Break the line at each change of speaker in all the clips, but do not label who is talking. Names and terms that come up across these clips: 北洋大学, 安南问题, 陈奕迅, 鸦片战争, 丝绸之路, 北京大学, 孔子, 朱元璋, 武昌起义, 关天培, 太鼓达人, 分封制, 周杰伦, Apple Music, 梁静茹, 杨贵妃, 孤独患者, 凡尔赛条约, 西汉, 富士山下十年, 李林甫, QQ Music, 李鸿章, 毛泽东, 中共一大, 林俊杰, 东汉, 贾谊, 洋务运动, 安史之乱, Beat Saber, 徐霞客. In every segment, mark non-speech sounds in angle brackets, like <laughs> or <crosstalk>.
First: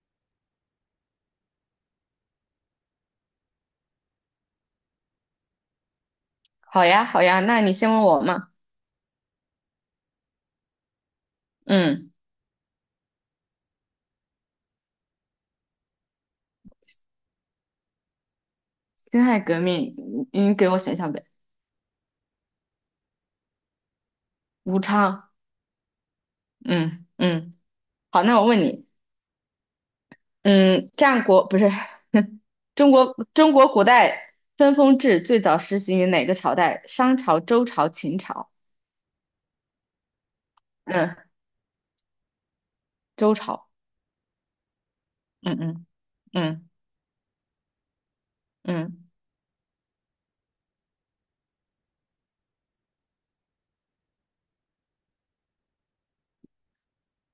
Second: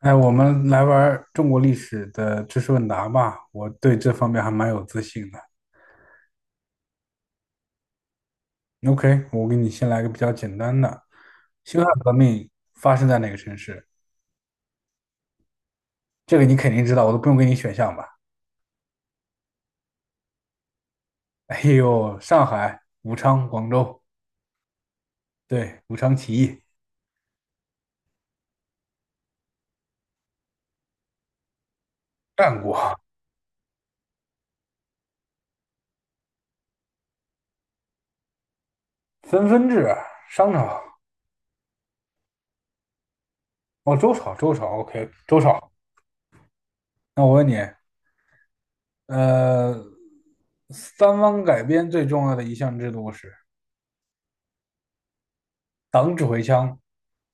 哎，我们来玩儿中国历史的知识问答吧，我对这方面还蛮有自信的。
好呀，好呀，那你先问我嘛。
OK，我给你先来个比较简单的。辛亥革
嗯，
命发生在哪个城市？这个你肯定知道，我都不用给你选项吧？
辛亥革命，你给我想想呗。
哎呦，上海、武昌、广州，
武昌。
对，武昌起义，
嗯嗯，好，那我问你。嗯，战国不是 <laughs>
战国，
中国古代分封制最早实行于哪个朝代？商朝、周朝、秦朝？
分分制，商朝，
嗯，周朝。
哦，周朝，周朝，OK，周
嗯
朝。
嗯嗯
那我问你，
嗯，
呃，三王改编最重要的一项制度是？党指挥枪，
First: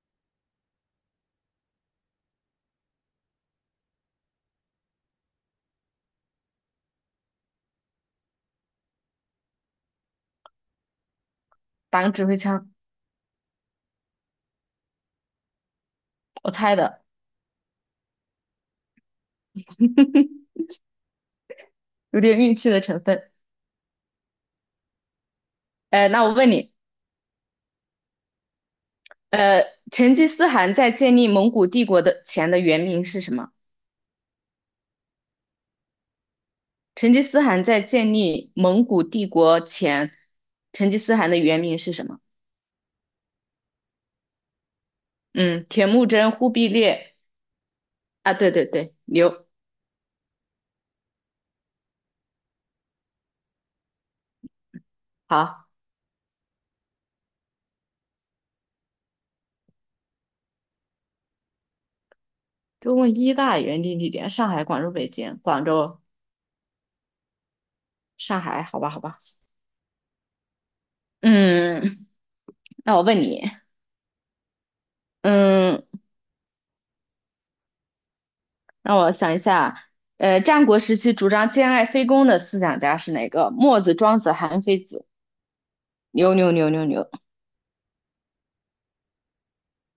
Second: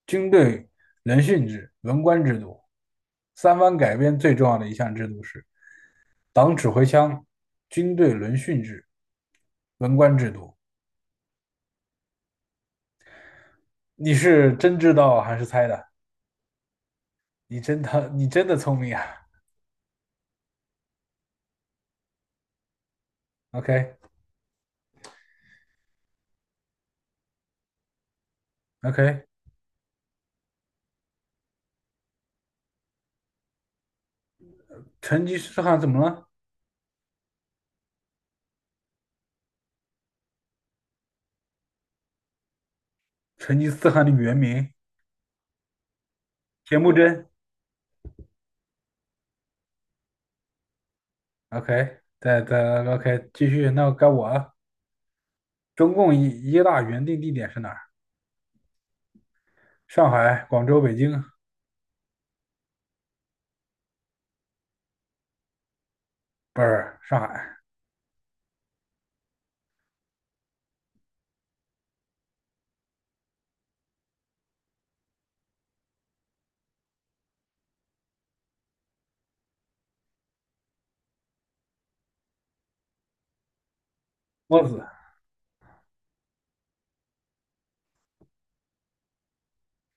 军队轮训制、文官制度。三藩改编最重要的一项制度是党指挥枪、军队轮训制、文官制度。
打个指挥枪。
你是真知道还是猜的？
我猜的，
你真的聪明啊
有点运气的成分。
！OK
那我问你，
OK，
呃，成吉思汗在建立蒙古帝国的前的原名是什么？
成吉思汗怎么了？
成吉思汗在建立蒙古帝国前，成吉思汗的原名是什么？
成吉思汗的原名
嗯，铁木真、忽必
铁木
烈
真。
啊，对对对，刘
OK，再 OK 继续，那该我了。
好。
中共一一大原定地点是哪儿？上海、广州、北京，
中共一大原定地点：上海、广州、北京、广州、
不是上海，
上海。好吧，好吧。嗯，那我问你，嗯，让我想一下。战国时期主张兼爱非攻的思想家是哪个？墨子、庄子、韩
墨
非
子。
子。牛牛牛牛牛。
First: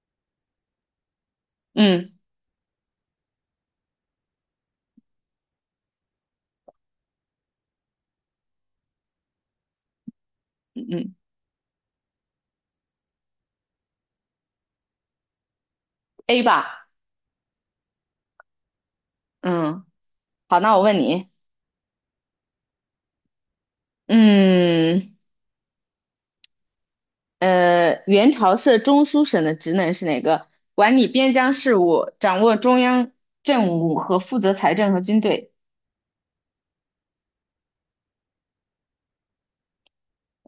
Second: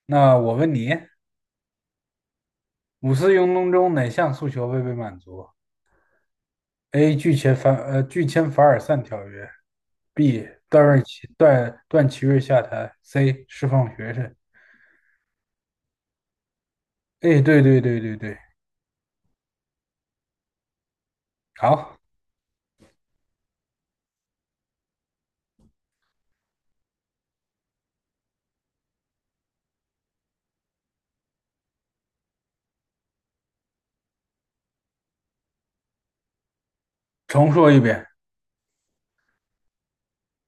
那我问你，
嗯
五四运动中哪项诉求未被满足？A. 拒签凡尔赛条约，B. 段
嗯
瑞
嗯
奇段段祺瑞下台，C. 释放学生。
，A 吧。
哎，对对对对对，
嗯，好，那我问你。
好，
嗯。元朝设中书省的职能是哪个？管理边疆事务，掌握中央政务和负责财政和军队。
重说一遍。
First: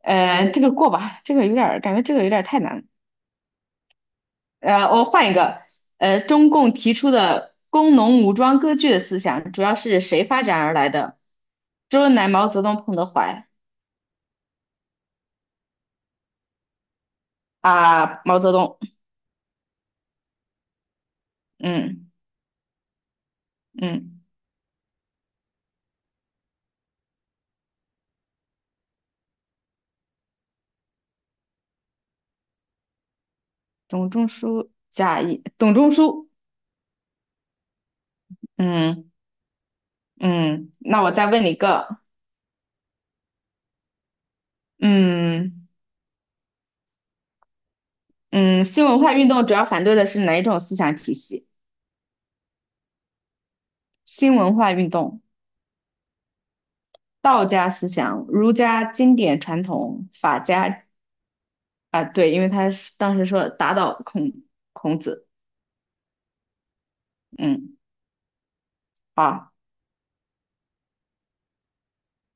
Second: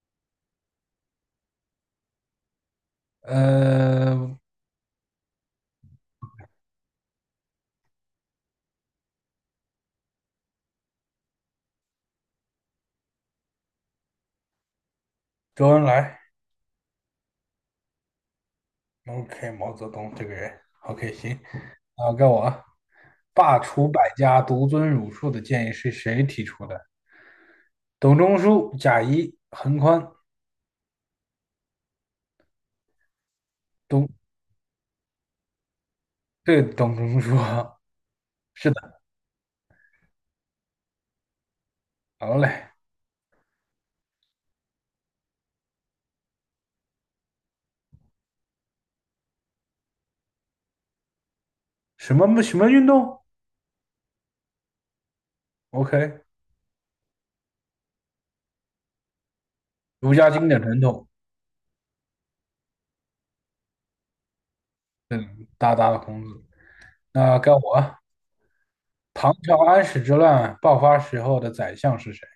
这个过吧，这个有点儿感觉这个有点儿太难了。
呃，
我换一个。中共提出的工农武装割据的思想，主要是谁发展而来的？周恩来、毛泽东、彭德怀
周恩来
啊，毛泽东。
，OK，毛泽东这个人，OK，行，
嗯
啊，该我啊。罢黜百
嗯，
家，独尊儒术的建议是谁提出的？董仲舒、贾谊、桓宽。董，
董仲舒、贾谊、董仲舒。
对，董仲舒 <laughs> 是的。
嗯嗯，那我再问你一个。
好嘞，
嗯。嗯，新文化运动主要反对的是哪一种思想体系？
什么什么运动
新文化运动、
？OK，
道家思想、儒家经典传统、
儒家
法
经典传
家
统，
啊，对，因为他是当时说打倒孔子。
大大的孔子。那该我
嗯，
啊，唐
好，
朝安史之乱爆发时候的宰相是谁？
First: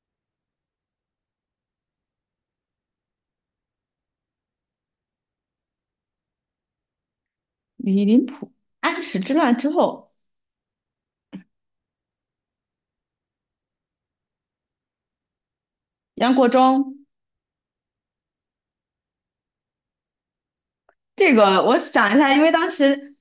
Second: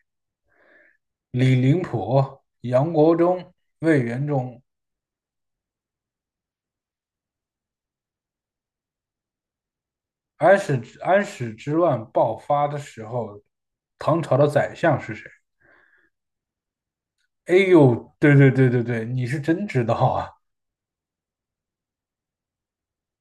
李林甫、杨国忠、魏元忠。
李林甫安史之乱之后，
安史之乱爆发的时候，唐朝的宰相是谁？
杨国忠
哎呦，对对对对对，你是真知道啊！
这个我想一下，因为当时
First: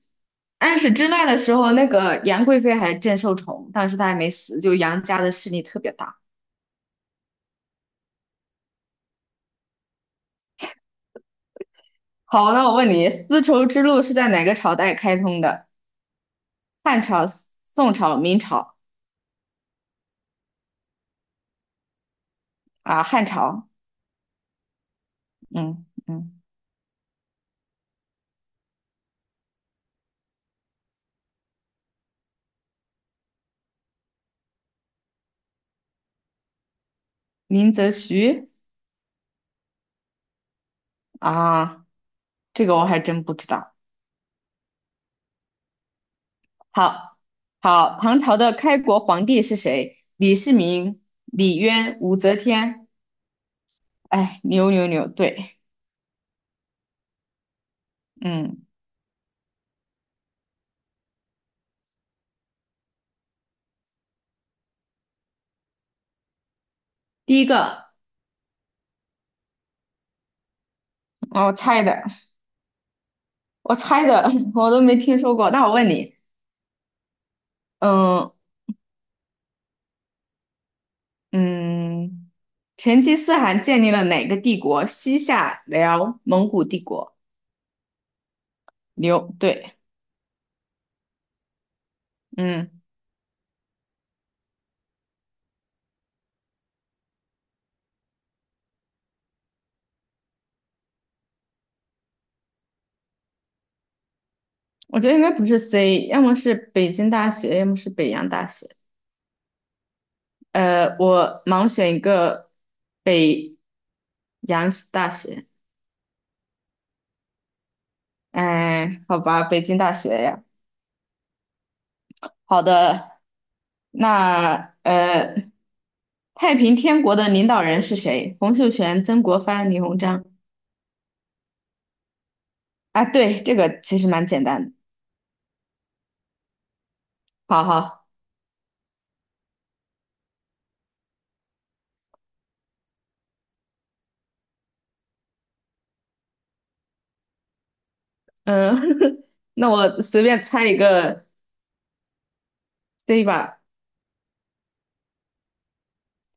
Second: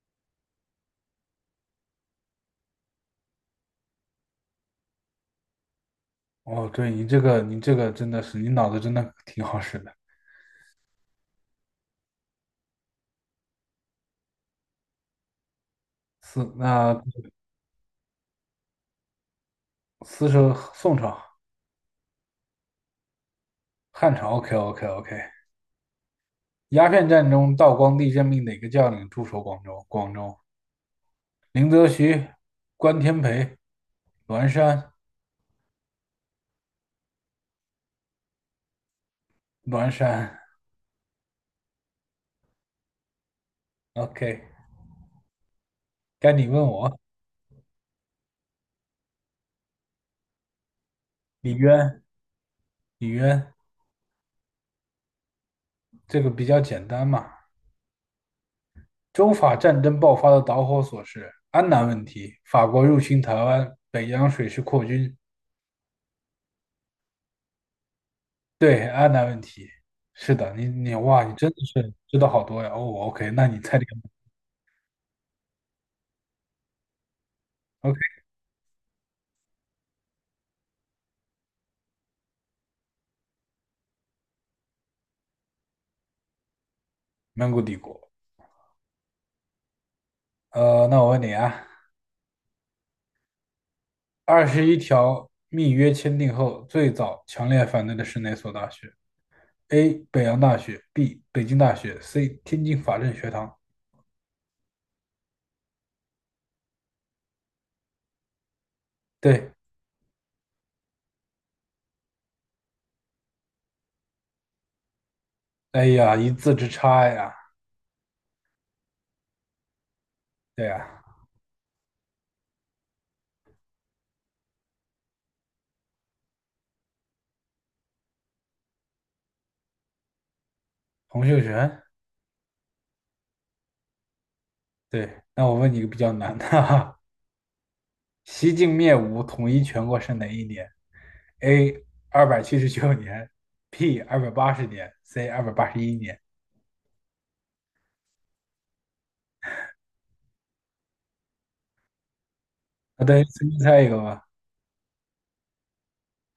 安史之乱的时候，那个杨贵妃还正受宠，当时她还没死，就杨家的势力特别大。
哦，对你这个真的是，你脑子真的挺好使的。
好，那我问你，丝绸之路是在哪个朝代开通的？
四那
汉朝、宋朝、明朝
四是宋朝、
啊，汉朝。
汉朝，OK OK OK。
嗯嗯，
鸦片战中，道光帝任命哪个将领驻守广州？广州，林则徐、关天培、栾山、
明则徐
栾山。
啊，这个我还真不知道。
OK，该你问我。
好，好，唐朝的开国皇帝是谁？李世民、
李
李渊、
渊，
武则天。
李渊，
哎，牛牛牛，对。
这个比较简单嘛。
嗯，
中法战争爆发的导火索是安南问题，法国入侵台湾，北洋水师扩军。
第一个。
对，安南问题。是的，你哇，你
哦
真
我
的
猜
是
的，
知道好多呀。哦，OK，那你
我
猜这个。
猜的，<laughs> 我都没听说过。那我问你。
OK，
嗯嗯，成吉思汗建立了哪个帝国？西夏、辽、蒙古帝国。
蒙古帝国。
牛，对。
那我问你啊。
嗯。
二十一条密约签订后，最早强烈反对的是哪所大学？A. 北洋大学，B. 北京大学，C. 天津法政学堂。
我觉得应该不是 C，要么是北京大学，要么是北洋大学。
对，
我盲选一个北洋大学。
哎呀，一字之差呀！
哎，好吧，北京大学呀。
对呀，
好的，那太平天国的领导人是谁？洪秀全、曾国藩、李鸿章。
洪秀全。
啊，对，这个其实蛮简单的。
对，那我问你一个比较难的，哈哈。
好好。
西晋灭吴统一全国是哪一年？A. 279年，B. 二百八十年，C. 281年。
嗯，<laughs> 那我随便猜一个
那等于
C
随便
吧，
猜一个吧。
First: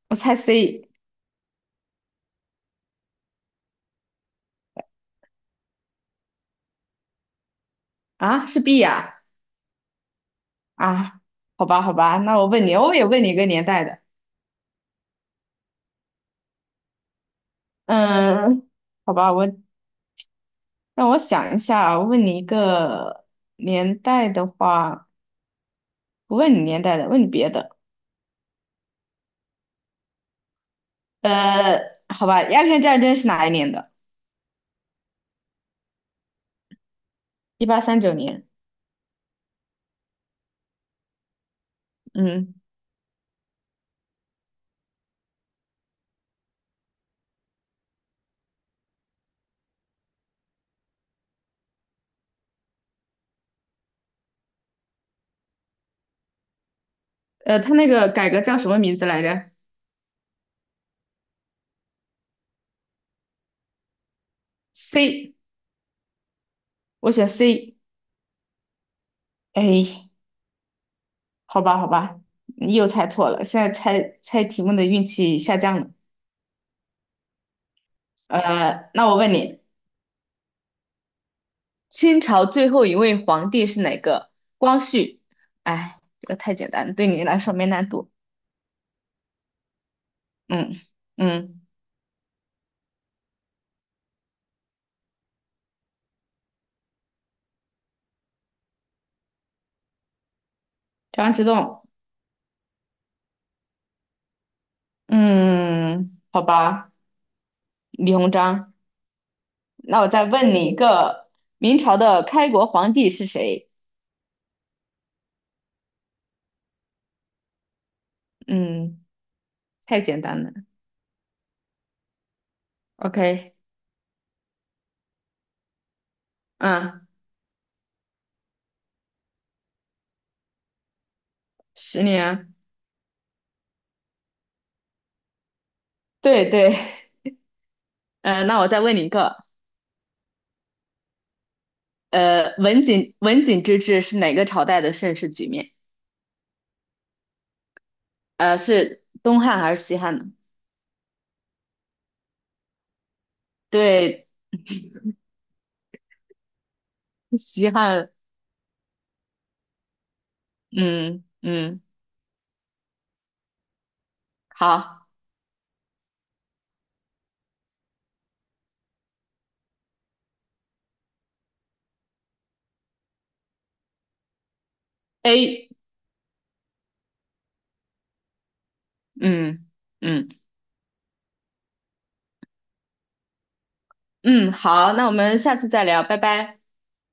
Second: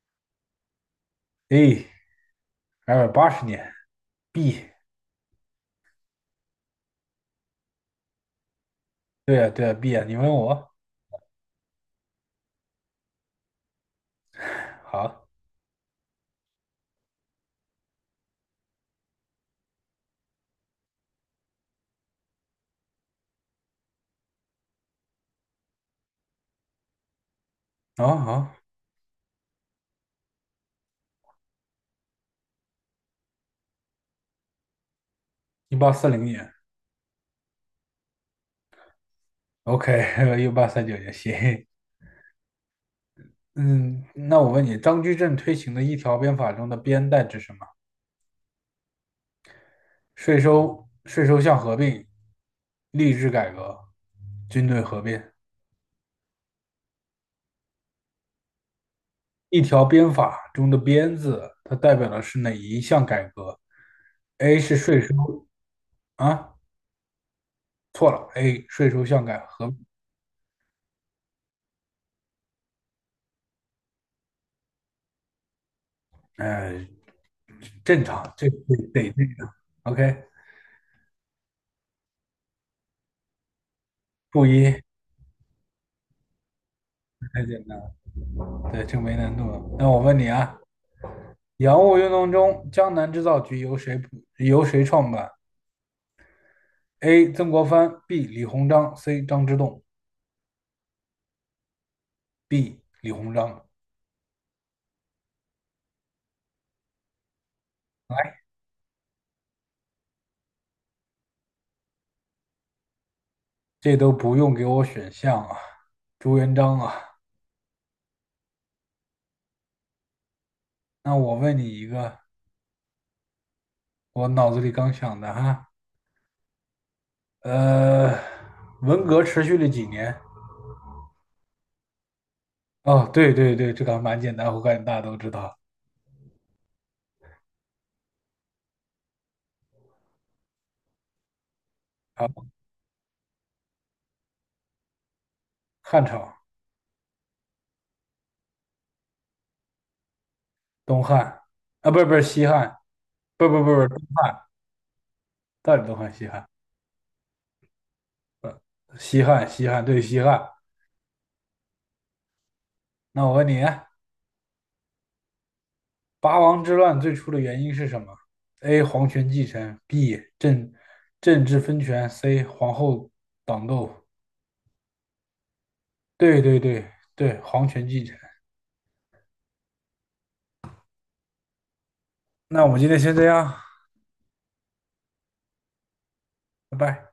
我猜 C
A. 二百八十年，B。
啊，是 B 呀、
对呀，对呀，B 呀，你问我，
啊，好吧，好吧，那我问你，我也问你一个年代的。
好。
嗯，好吧，我让我想一下啊，我问你一个年代的话，不问你年代的，问你别的。
啊啊，
呃，好吧，鸦片战争是哪一年的？
1840年
1839年。
，OK，<laughs> 1839 <laughs> 年，行。
嗯，
嗯，那我问你，张居正推行的一条鞭法中的“鞭”代指什么？税收、税收项合并、吏治改革、军队合并。
他那个改革叫什么名字来着
一条鞭法中的“鞭”字，它代表的是哪一项改革？A 是税收
？C，
啊，
我选 C。
错了，A 税收项改合，
哎，好吧，好吧，你又猜错了，现在猜猜题目的运气下降了。
呃，正常，这得
那
得
我
这
问
个
你，
，OK，
清朝最后一位皇帝是哪个？
负
光
一，
绪。哎，这个太简单了对你来
太
说
简
没
单
难
了，
度。
对，这没难度了。那我问你啊。
嗯嗯，
洋务运动中，江南制造局由谁创办？A. 曾国藩，B. 李鸿章，C. 张之洞
张之洞。
B. 李鸿章。
嗯，好吧，李鸿
来，
章。那我再问你一个，明朝的开国皇帝是谁？
这都不用给我选项啊，朱元璋啊。
嗯，太简单了。
那我问你一个，
OK，
我脑子里刚想的哈，
嗯，
呃，文革持续了几年？
10年。
哦，对对对，这个还蛮简单，我感觉大家都知道。
对对。嗯，那我再问你一个，
啊。
文景之治是哪个朝代的盛世局面？
汉朝，
是东汉还是西汉呢？
东汉啊，不是不是西汉，不不不不，
对，
到底东汉西汉？
西汉。
西汉西汉对西汉。
嗯嗯，
那我问你。
好
八王之乱最初的原因是什么？A. 皇权继承，B. 政治分权，C. 皇后党斗。
，A。
对对对对，皇权继承。
嗯嗯
那我们今天先这样，
嗯，好，那我们下次再聊，拜拜。
拜拜。